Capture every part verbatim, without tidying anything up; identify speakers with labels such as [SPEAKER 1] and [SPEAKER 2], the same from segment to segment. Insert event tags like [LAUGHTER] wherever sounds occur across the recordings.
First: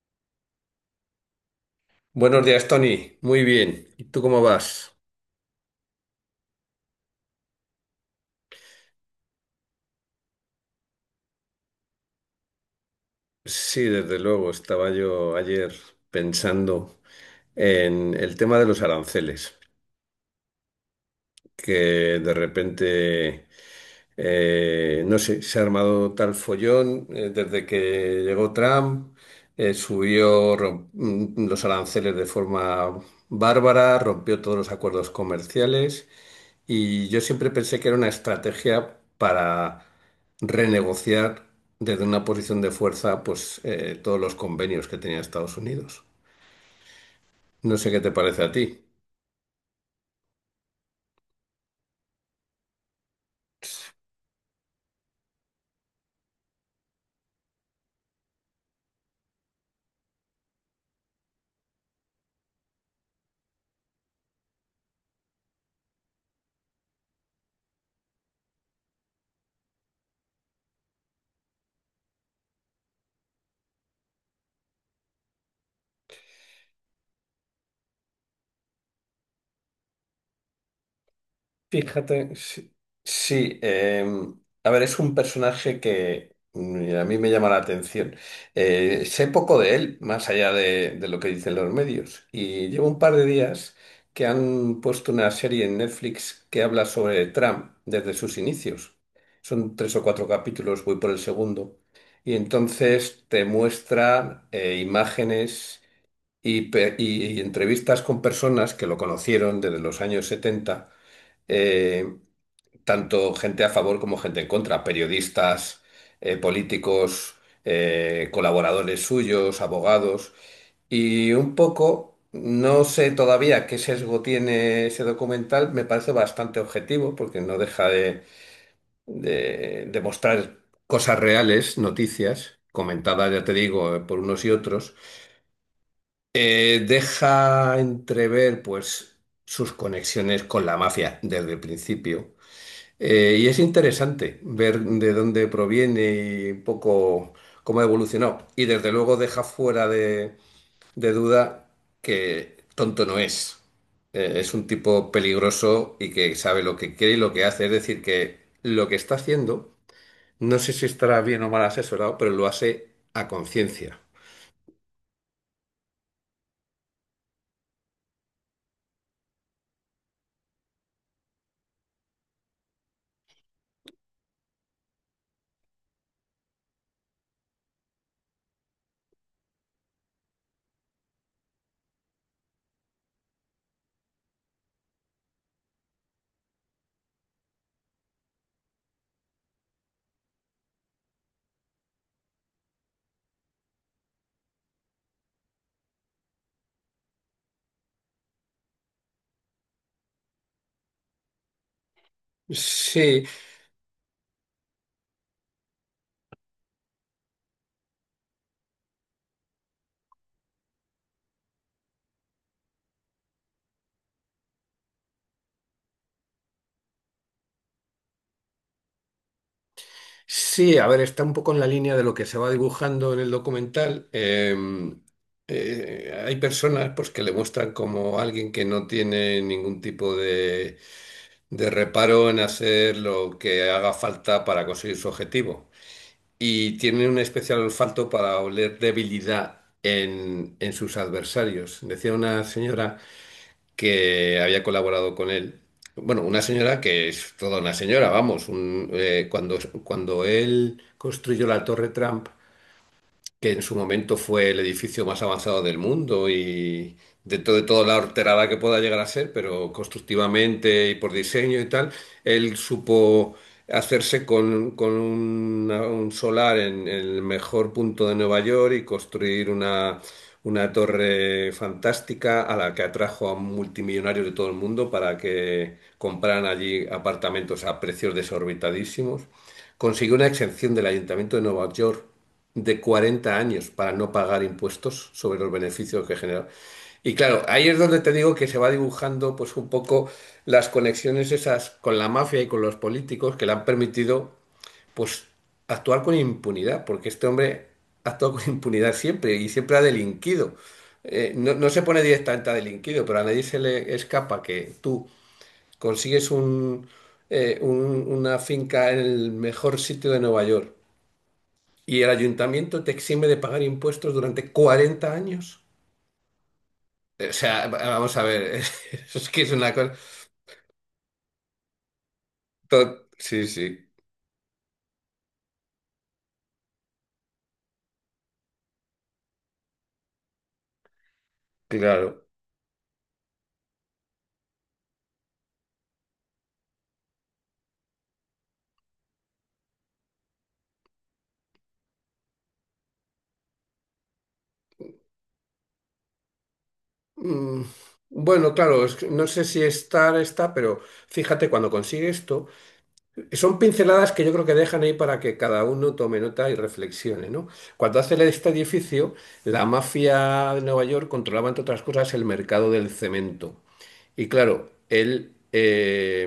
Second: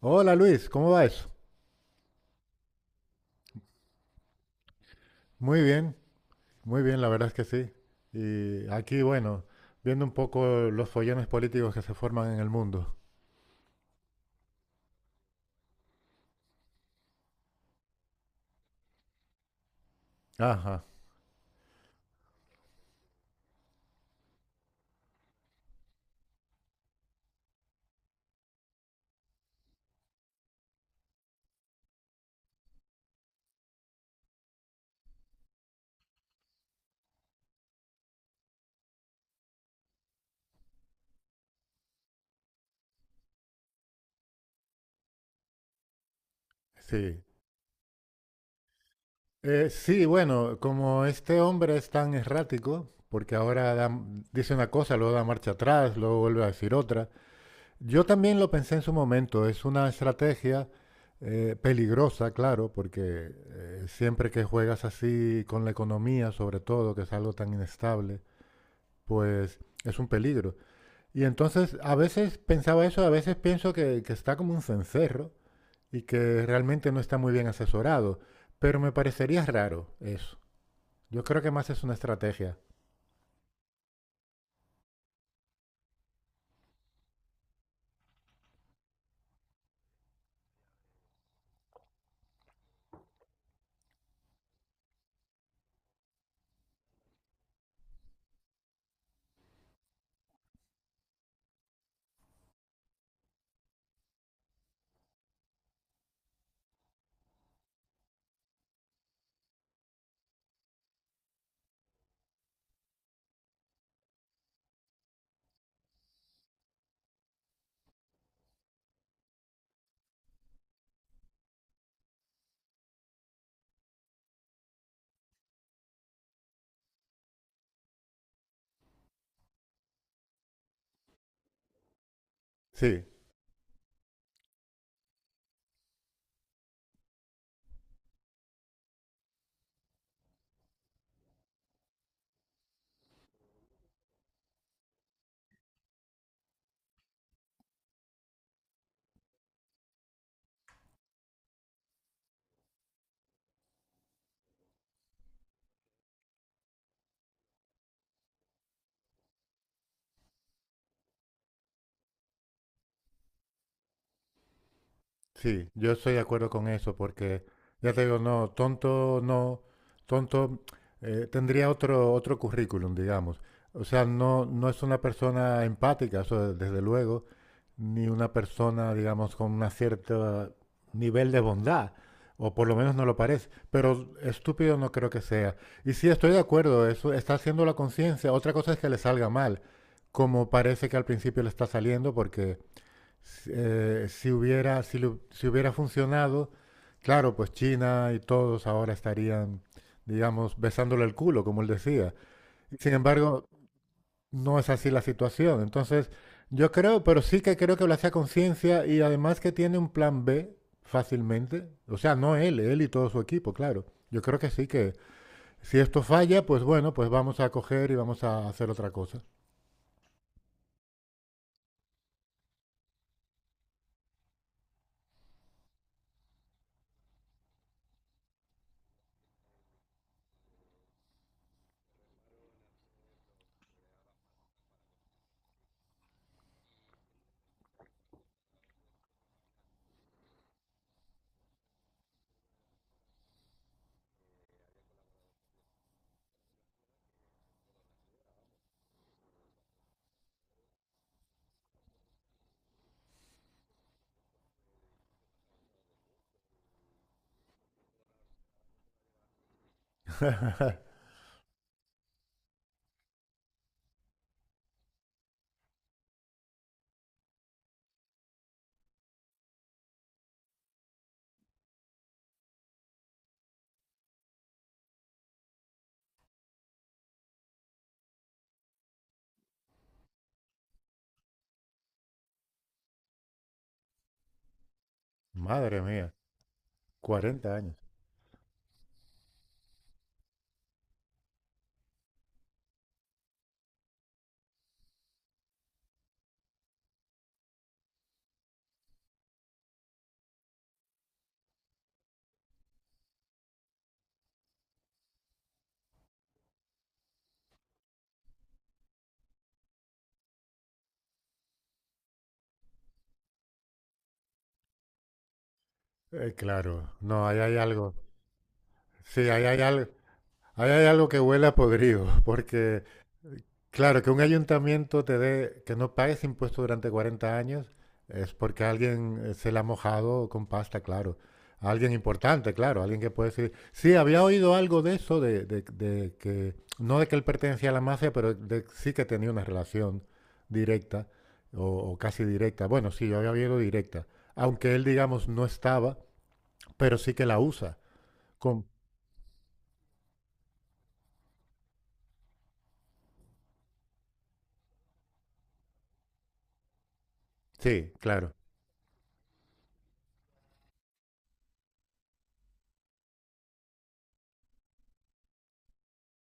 [SPEAKER 1] Hola Luis, ¿cómo va eso?
[SPEAKER 2] Buenos días, Tony. Muy bien. ¿Y tú cómo vas?
[SPEAKER 1] Muy bien, muy bien, la verdad es que sí. Y aquí, bueno, viendo un poco los follones políticos que se forman en el mundo.
[SPEAKER 2] Sí, desde luego. Estaba yo ayer pensando en el tema de los aranceles,
[SPEAKER 1] Ajá,
[SPEAKER 2] que de repente, eh, no sé, se ha armado tal follón eh, desde que llegó Trump. eh, subió rom- mm, los aranceles de forma bárbara, rompió todos los acuerdos comerciales. Y yo siempre pensé que era una estrategia para renegociar desde una posición de fuerza, pues eh, todos los convenios que tenía Estados Unidos.
[SPEAKER 1] sí.
[SPEAKER 2] No sé qué te parece a ti.
[SPEAKER 1] Eh, sí, bueno, como este hombre es tan errático, porque ahora da- dice una cosa, luego da marcha atrás, luego vuelve a decir otra. Yo también lo pensé en su momento, es una estrategia eh, peligrosa, claro, porque eh, siempre que juegas así con la economía, sobre todo, que es algo tan inestable pues es un peligro. Y entonces a veces pensaba eso, a veces pienso que, que está como un cencerro y que realmente no está muy bien asesorado, pero me parecería raro eso. Yo creo que más es una
[SPEAKER 2] Fíjate,
[SPEAKER 1] estrategia.
[SPEAKER 2] sí, sí, em, a ver, es un personaje que mm, a mí me llama la atención. Eh, sé poco de él, más allá de, de lo que dicen los medios, y llevo un par de días que han puesto una serie en Netflix que habla sobre Trump desde sus inicios. Son tres o cuatro capítulos, voy por el segundo, y entonces te muestran eh, imágenes y, pe- y y entrevistas con personas que lo conocieron desde los años setenta, eh, tanto gente a favor como gente en contra, periodistas, eh, políticos, eh, colaboradores suyos, abogados. Y un poco, no sé todavía qué sesgo tiene ese documental, me parece bastante objetivo porque no deja de, de, de mostrar cosas reales, noticias,
[SPEAKER 1] Sí,
[SPEAKER 2] comentadas, ya te digo, por unos y otros. Eh, deja entrever, pues, sus conexiones con la mafia desde el principio, eh, y es interesante ver de dónde proviene y un poco cómo ha evolucionado. Y desde luego deja fuera de, de duda que tonto no es. Eh, es un tipo peligroso y que sabe lo que quiere y lo que hace. Es decir, que lo que está haciendo, no sé si estará bien o mal asesorado, pero lo hace a conciencia.
[SPEAKER 1] sí, yo estoy de acuerdo con eso porque ya te digo, no, tonto, no, tonto eh, tendría otro, otro currículum, digamos. O sea, no, no es una persona empática, eso desde luego, ni una persona, digamos, con un cierto nivel de bondad, o por lo menos no lo parece, pero estúpido no creo que sea. Y sí, estoy de acuerdo, eso está haciendo la conciencia, otra cosa es que le salga mal, como parece que al principio le está saliendo, porque eh, si, hubiera, si, lo- si hubiera funcionado, claro, pues China y todos ahora estarían, digamos, besándole el culo, como él decía. Sin
[SPEAKER 2] Sí.
[SPEAKER 1] embargo, no es así la situación. Entonces, yo creo, pero sí que creo que lo hace a conciencia y además que tiene un plan B fácilmente. O sea, no él, él y todo su equipo, claro. Yo creo que sí que si esto falla, pues bueno, pues vamos a coger y vamos a hacer otra cosa.
[SPEAKER 2] Sí, a ver, está un poco en la línea de lo que se va dibujando en el documental. Eh, eh, hay personas pues, que le muestran como alguien que no tiene ningún tipo de, de reparo en hacer lo que haga falta para conseguir su objetivo. Y tiene un especial olfato para oler debilidad en, en sus adversarios. Decía una señora que había colaborado con él. Bueno, una señora que es toda una señora, vamos, un- eh, cuando, cuando él construyó la Torre Trump, que en su momento fue el edificio más avanzado del mundo y dentro de toda la horterada que pueda llegar a ser, pero constructivamente y por diseño y tal, él supo hacerse con, con una- un solar en el mejor punto de Nueva York y construir una, una torre fantástica a la que atrajo a multimillonarios de todo el mundo para que compraran allí apartamentos a precios desorbitadísimos. Consiguió una exención del Ayuntamiento de Nueva York de cuarenta años para no pagar impuestos sobre los
[SPEAKER 1] Madre
[SPEAKER 2] beneficios
[SPEAKER 1] mía,
[SPEAKER 2] que generaba. Y claro,
[SPEAKER 1] cuarenta
[SPEAKER 2] ahí
[SPEAKER 1] años.
[SPEAKER 2] es donde te digo que se va dibujando pues un poco las conexiones esas con la mafia y con los políticos que le han permitido pues actuar con impunidad, porque este hombre ha actuado con impunidad siempre y siempre ha delinquido. Eh, no, no se pone directamente a delinquido, pero a nadie se le escapa que tú consigues un, eh, un- una finca en el mejor sitio de Nueva York y el ayuntamiento te exime de pagar impuestos durante cuarenta años.
[SPEAKER 1] Eh, claro, no,
[SPEAKER 2] O
[SPEAKER 1] ahí hay
[SPEAKER 2] sea, va-
[SPEAKER 1] algo.
[SPEAKER 2] vamos a ver, [LAUGHS]
[SPEAKER 1] Sí,
[SPEAKER 2] es que
[SPEAKER 1] ahí
[SPEAKER 2] es
[SPEAKER 1] hay
[SPEAKER 2] una
[SPEAKER 1] algo,
[SPEAKER 2] cosa...
[SPEAKER 1] ahí hay algo que huele a podrido, [LAUGHS] porque.
[SPEAKER 2] to- Sí, sí,
[SPEAKER 1] Claro, que un ayuntamiento te dé, que no pagues impuestos durante cuarenta años es porque alguien eh, se la ha mojado con pasta, claro. Alguien
[SPEAKER 2] claro.
[SPEAKER 1] importante, claro, alguien que puede decir, sí, había oído algo de eso, de, de- de que, no de que él pertenecía a la mafia, pero de- sí que tenía una relación directa o, o casi directa. Bueno, sí, yo había oído directa, aunque él, digamos, no estaba, pero sí que la
[SPEAKER 2] Mm,
[SPEAKER 1] usa.
[SPEAKER 2] bueno,
[SPEAKER 1] Con...
[SPEAKER 2] claro, es que no sé si estar está, pero fíjate, cuando consigues esto, son pinceladas que yo creo que dejan ahí para que cada uno tome nota y reflexione, ¿no?
[SPEAKER 1] Sí,
[SPEAKER 2] Cuando hace
[SPEAKER 1] claro,
[SPEAKER 2] este edificio, la mafia de Nueva York controlaba, entre otras cosas, el mercado del cemento. Y claro, él, eh,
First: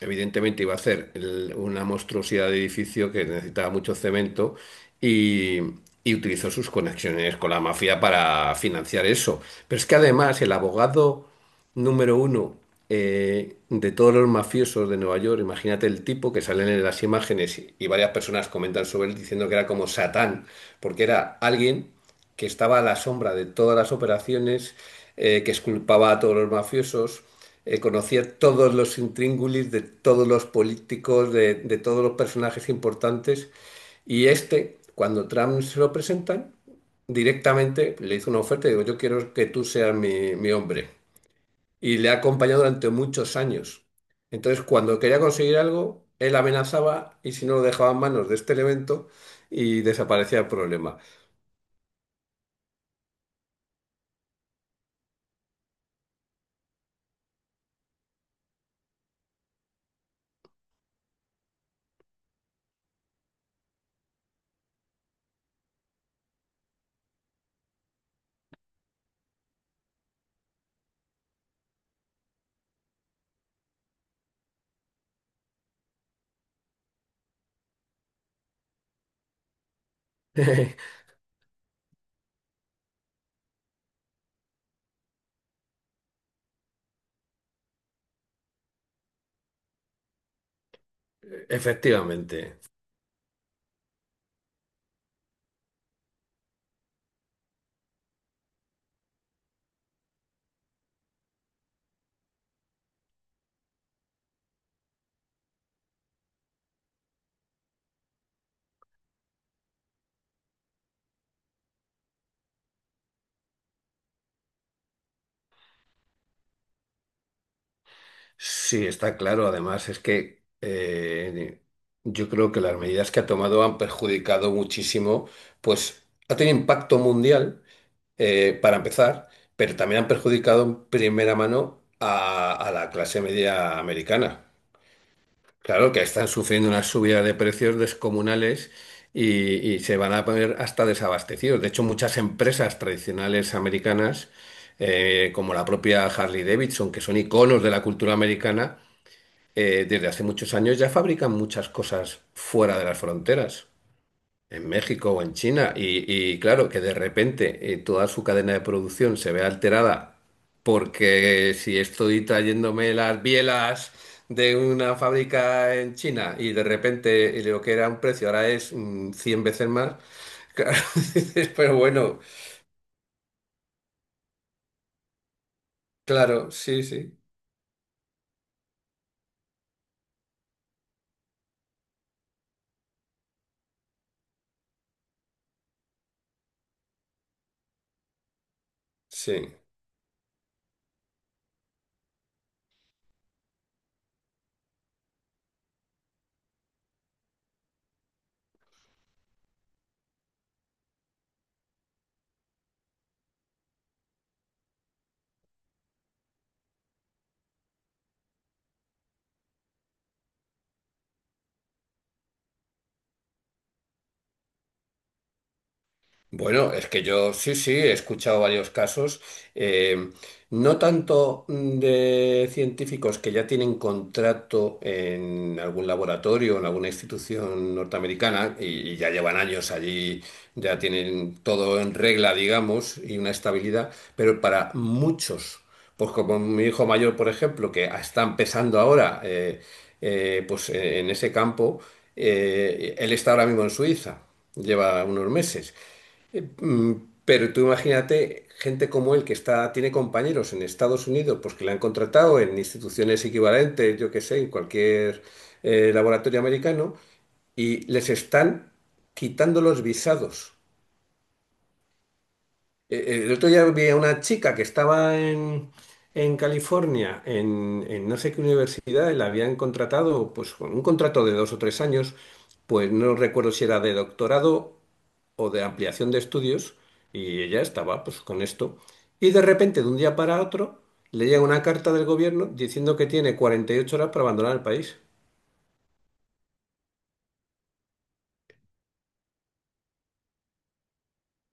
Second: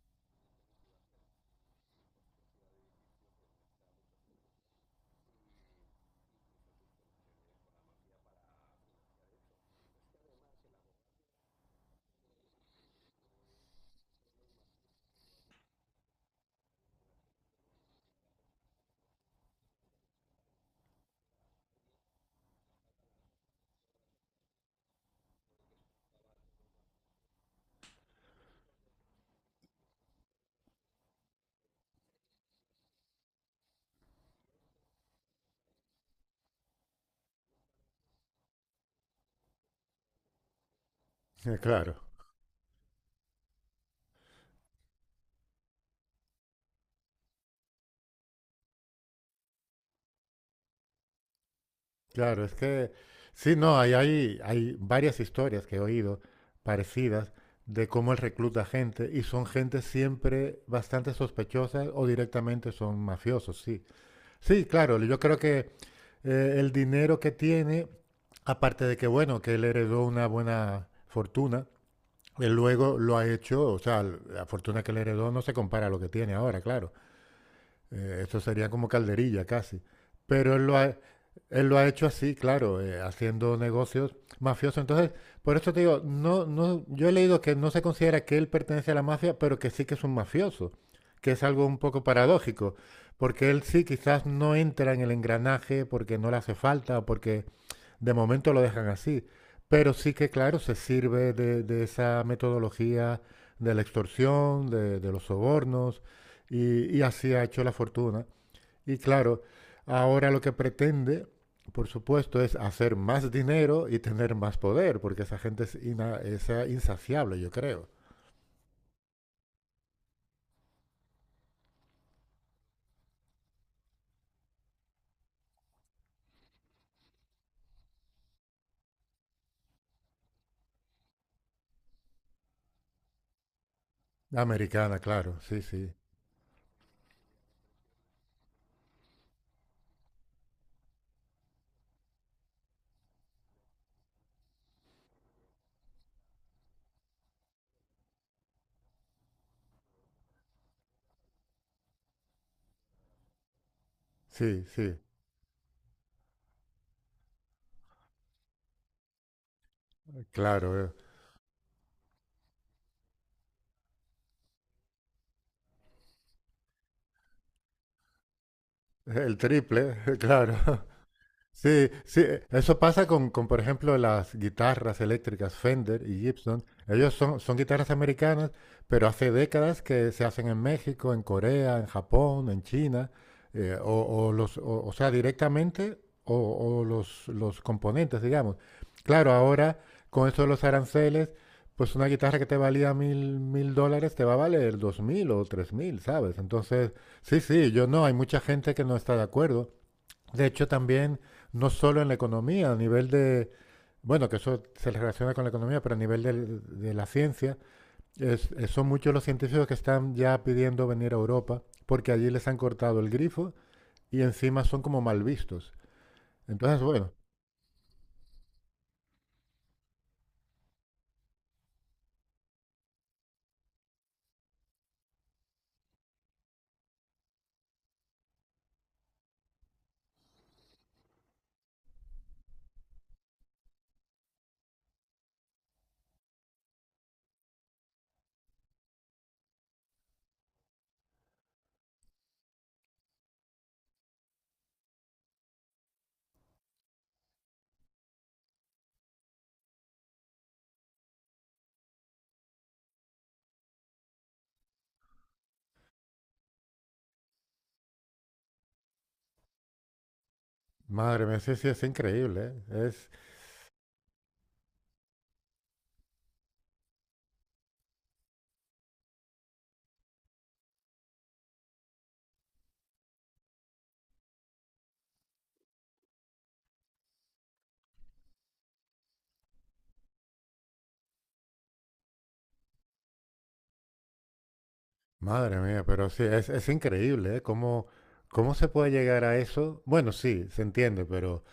[SPEAKER 2] evidentemente iba a ser el- una monstruosidad de edificio que necesitaba mucho cemento y, y utilizó sus conexiones con la mafia para financiar eso. Pero es que además el abogado número uno eh, de todos los mafiosos de Nueva York, imagínate el tipo que salen en las imágenes y, y varias personas comentan sobre él diciendo que era como Satán, porque era alguien que estaba a la sombra de todas las operaciones, eh, que exculpaba a todos los mafiosos, eh, conocía todos los intríngulis de todos los políticos, de, de todos los personajes importantes. Y este, cuando Trump se lo presentan, directamente le hizo una oferta y digo, yo quiero que tú seas mi, mi hombre.
[SPEAKER 1] [LAUGHS] claro.
[SPEAKER 2] Y le ha acompañado durante muchos años. Entonces, cuando quería conseguir algo, él amenazaba y si no lo dejaba en manos de este elemento y desaparecía el problema.
[SPEAKER 1] Claro, es que sí, no, hay, hay, hay varias historias que he oído parecidas de cómo él recluta gente y son gente siempre bastante sospechosa o directamente son mafiosos, sí. Sí, claro, yo creo que eh, el dinero que tiene, aparte de que, bueno, que él heredó una buena fortuna, él luego lo ha hecho, o sea, la fortuna que él heredó no se compara a lo que tiene ahora, claro. Eh, eso sería como calderilla casi. Pero él lo
[SPEAKER 2] [LAUGHS]
[SPEAKER 1] ha, él lo ha hecho así, claro, eh, haciendo negocios mafiosos. Entonces, por eso te digo, no, no, yo he leído que no se considera que él pertenece a la mafia, pero que sí que es un mafioso, que es algo un poco
[SPEAKER 2] Efectivamente,
[SPEAKER 1] paradójico, porque él sí quizás no entra en el engranaje porque no le hace falta, porque de momento lo dejan así, pero sí que, claro, se sirve de, de esa metodología de la extorsión, de, de los sobornos, y, y así ha hecho la fortuna. Y claro, ahora lo que pretende, por supuesto, es hacer más dinero y tener más poder, porque esa gente es, ina- es, eh, insaciable, yo creo.
[SPEAKER 2] sí, está claro. Además, es que eh, yo creo que las medidas que ha tomado han perjudicado muchísimo, pues ha tenido impacto mundial, eh, para empezar, pero también han perjudicado en primera mano a, a la clase media americana.
[SPEAKER 1] Americana, claro, sí, sí,
[SPEAKER 2] Claro que están sufriendo una subida de precios descomunales y, y se van a poner hasta desabastecidos. De hecho, muchas empresas tradicionales americanas, eh, como la propia Harley Davidson, que son iconos de la cultura americana, eh, desde hace muchos años ya fabrican muchas cosas fuera de las fronteras,
[SPEAKER 1] sí,
[SPEAKER 2] en
[SPEAKER 1] sí,
[SPEAKER 2] México o en China. Y, y claro, que de repente eh, toda su cadena de producción se ve alterada
[SPEAKER 1] claro, eh,
[SPEAKER 2] porque si estoy trayéndome las bielas de una fábrica en China y de repente lo que era un precio ahora es mm,
[SPEAKER 1] el
[SPEAKER 2] cien veces más,
[SPEAKER 1] triple, [LAUGHS]
[SPEAKER 2] [LAUGHS]
[SPEAKER 1] claro.
[SPEAKER 2] claro, dices, pero
[SPEAKER 1] Sí,
[SPEAKER 2] bueno,
[SPEAKER 1] sí, eh, eso pasa con, con, por ejemplo, las guitarras eléctricas Fender y
[SPEAKER 2] claro,
[SPEAKER 1] Gibson.
[SPEAKER 2] sí,
[SPEAKER 1] Ellos
[SPEAKER 2] sí,
[SPEAKER 1] son, son guitarras americanas, pero hace décadas que se hacen en México, en Corea, en Japón, en China, eh, o, o los, o, o sea, directamente, o, o los, los componentes, digamos. Claro,
[SPEAKER 2] sí.
[SPEAKER 1] ahora con eso de los aranceles, pues una guitarra que te valía mil, mil dólares te va a valer dos mil o tres mil, ¿sabes? Entonces, sí, sí, yo no, hay mucha gente que no está de acuerdo. De hecho, también, no solo en la economía, a nivel de, bueno, que eso se relaciona con la economía, pero a nivel del- de, la ciencia, es- eh, son muchos los científicos que están ya pidiendo venir a Europa porque allí les han cortado el grifo y encima son como mal vistos.
[SPEAKER 2] Bueno,
[SPEAKER 1] Entonces,
[SPEAKER 2] es que
[SPEAKER 1] bueno,
[SPEAKER 2] yo sí, sí, he escuchado varios casos, eh, no tanto mm, de científicos que ya tienen contrato en algún laboratorio, en alguna institución norteamericana y, y ya llevan años allí, ya tienen todo en regla, digamos, y una estabilidad, pero para muchos, pues como mi hijo mayor, por ejemplo, que está empezando ahora, eh, eh, pues en ese campo, eh, él está ahora mismo en Suiza, lleva unos meses. Eh, mm, Pero tú imagínate gente como él que está, tiene compañeros en Estados Unidos, pues que le han contratado en instituciones equivalentes, yo qué sé, en cualquier eh, laboratorio americano, y les están quitando los visados.
[SPEAKER 1] madre mía, sí, sí, es, increíble, ¿eh?
[SPEAKER 2] Eh,
[SPEAKER 1] Es,
[SPEAKER 2] eh, El otro día vi a una chica que estaba en, en California, en, en no sé qué universidad, y la habían contratado pues con un contrato de dos o tres años, pues no recuerdo si era de doctorado o de ampliación de estudios y ella estaba pues con esto. Y de repente, de un día para otro, le llega una carta del gobierno diciendo que tiene cuarenta y ocho horas para abandonar el país.
[SPEAKER 1] madre mía, pero sí, es, es increíble, ¿eh? ¿Cómo, cómo se puede llegar a eso? Bueno, sí, se entiende, pero,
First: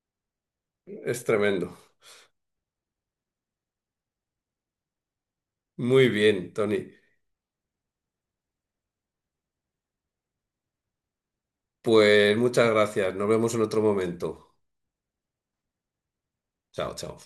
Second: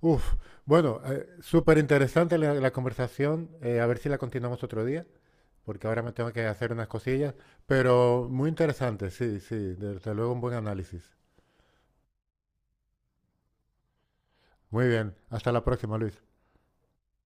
[SPEAKER 1] uff, bueno,
[SPEAKER 2] Es
[SPEAKER 1] eh,
[SPEAKER 2] tremendo.
[SPEAKER 1] súper interesante la, la conversación, eh, a ver si la continuamos otro día. Porque ahora
[SPEAKER 2] Muy
[SPEAKER 1] me tengo que
[SPEAKER 2] bien,
[SPEAKER 1] hacer unas
[SPEAKER 2] Tony.
[SPEAKER 1] cosillas, pero muy interesante, sí, sí, desde luego un buen análisis.
[SPEAKER 2] Pues muchas gracias. Nos vemos en otro momento.
[SPEAKER 1] Muy bien, hasta la próxima, Luis.
[SPEAKER 2] Chao, chao.